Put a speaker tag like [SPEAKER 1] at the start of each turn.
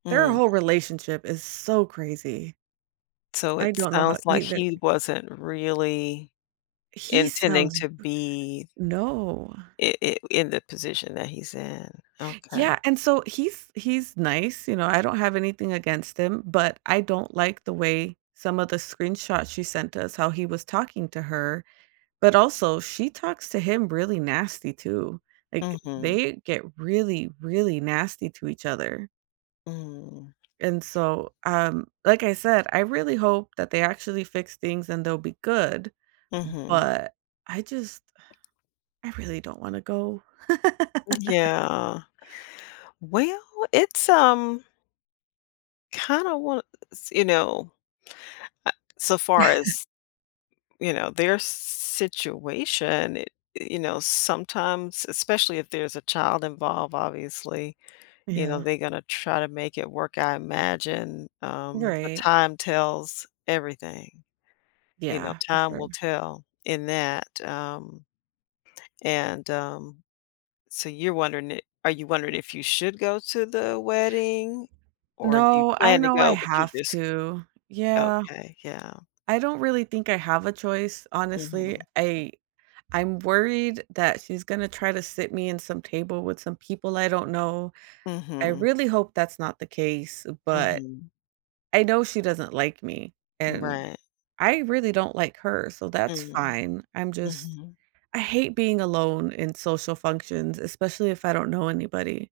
[SPEAKER 1] Their
[SPEAKER 2] Mm.
[SPEAKER 1] whole relationship is so crazy.
[SPEAKER 2] So
[SPEAKER 1] I
[SPEAKER 2] it
[SPEAKER 1] don't know how
[SPEAKER 2] sounds like
[SPEAKER 1] either.
[SPEAKER 2] he wasn't really
[SPEAKER 1] He
[SPEAKER 2] intending
[SPEAKER 1] sounds
[SPEAKER 2] to be
[SPEAKER 1] No.
[SPEAKER 2] i i in the position that he's in. Okay.
[SPEAKER 1] Yeah, and so he's he's nice, you know, I don't have anything against him, but I don't like the way some of the screenshots she sent us, how he was talking to her. But also, she talks to him really nasty too. Like,
[SPEAKER 2] Mhm.
[SPEAKER 1] they get really, really nasty to each other.
[SPEAKER 2] Mhm.
[SPEAKER 1] And so, um, like I said, I really hope that they actually fix things and they'll be good,
[SPEAKER 2] Mhm.
[SPEAKER 1] but I just I really don't wanna go.
[SPEAKER 2] Yeah. Well, it's, um kinda wanna s you know, uh, so far as, you know, their s s situation, i i you know, sometimes, especially if there's a child involved, obviously, you know,
[SPEAKER 1] Yeah.
[SPEAKER 2] they're gonna try to make it work, I imagine, um, but
[SPEAKER 1] Right.
[SPEAKER 2] time tells everything. You know,
[SPEAKER 1] Yeah. For
[SPEAKER 2] time
[SPEAKER 1] sure.
[SPEAKER 2] will tell in that, um and, um, so you're wondering i are you wondering if you should go to the wedding or you
[SPEAKER 1] No, I
[SPEAKER 2] plan to
[SPEAKER 1] know I
[SPEAKER 2] go, but you're
[SPEAKER 1] have
[SPEAKER 2] just
[SPEAKER 1] to. Yeah.
[SPEAKER 2] okay, yeah.
[SPEAKER 1] I don't really think I have a choice, honestly.
[SPEAKER 2] Mhm.
[SPEAKER 1] I I'm worried that she's gonna try to sit me in some table with some people I don't know. I
[SPEAKER 2] Mhm.
[SPEAKER 1] really hope that's not the case, but
[SPEAKER 2] Mhm.
[SPEAKER 1] I know she doesn't like me, and
[SPEAKER 2] Right.
[SPEAKER 1] I really don't like her, so that's
[SPEAKER 2] Mm,
[SPEAKER 1] fine. I'm just
[SPEAKER 2] mhm.
[SPEAKER 1] I hate being alone in social functions, especially if I don't know anybody.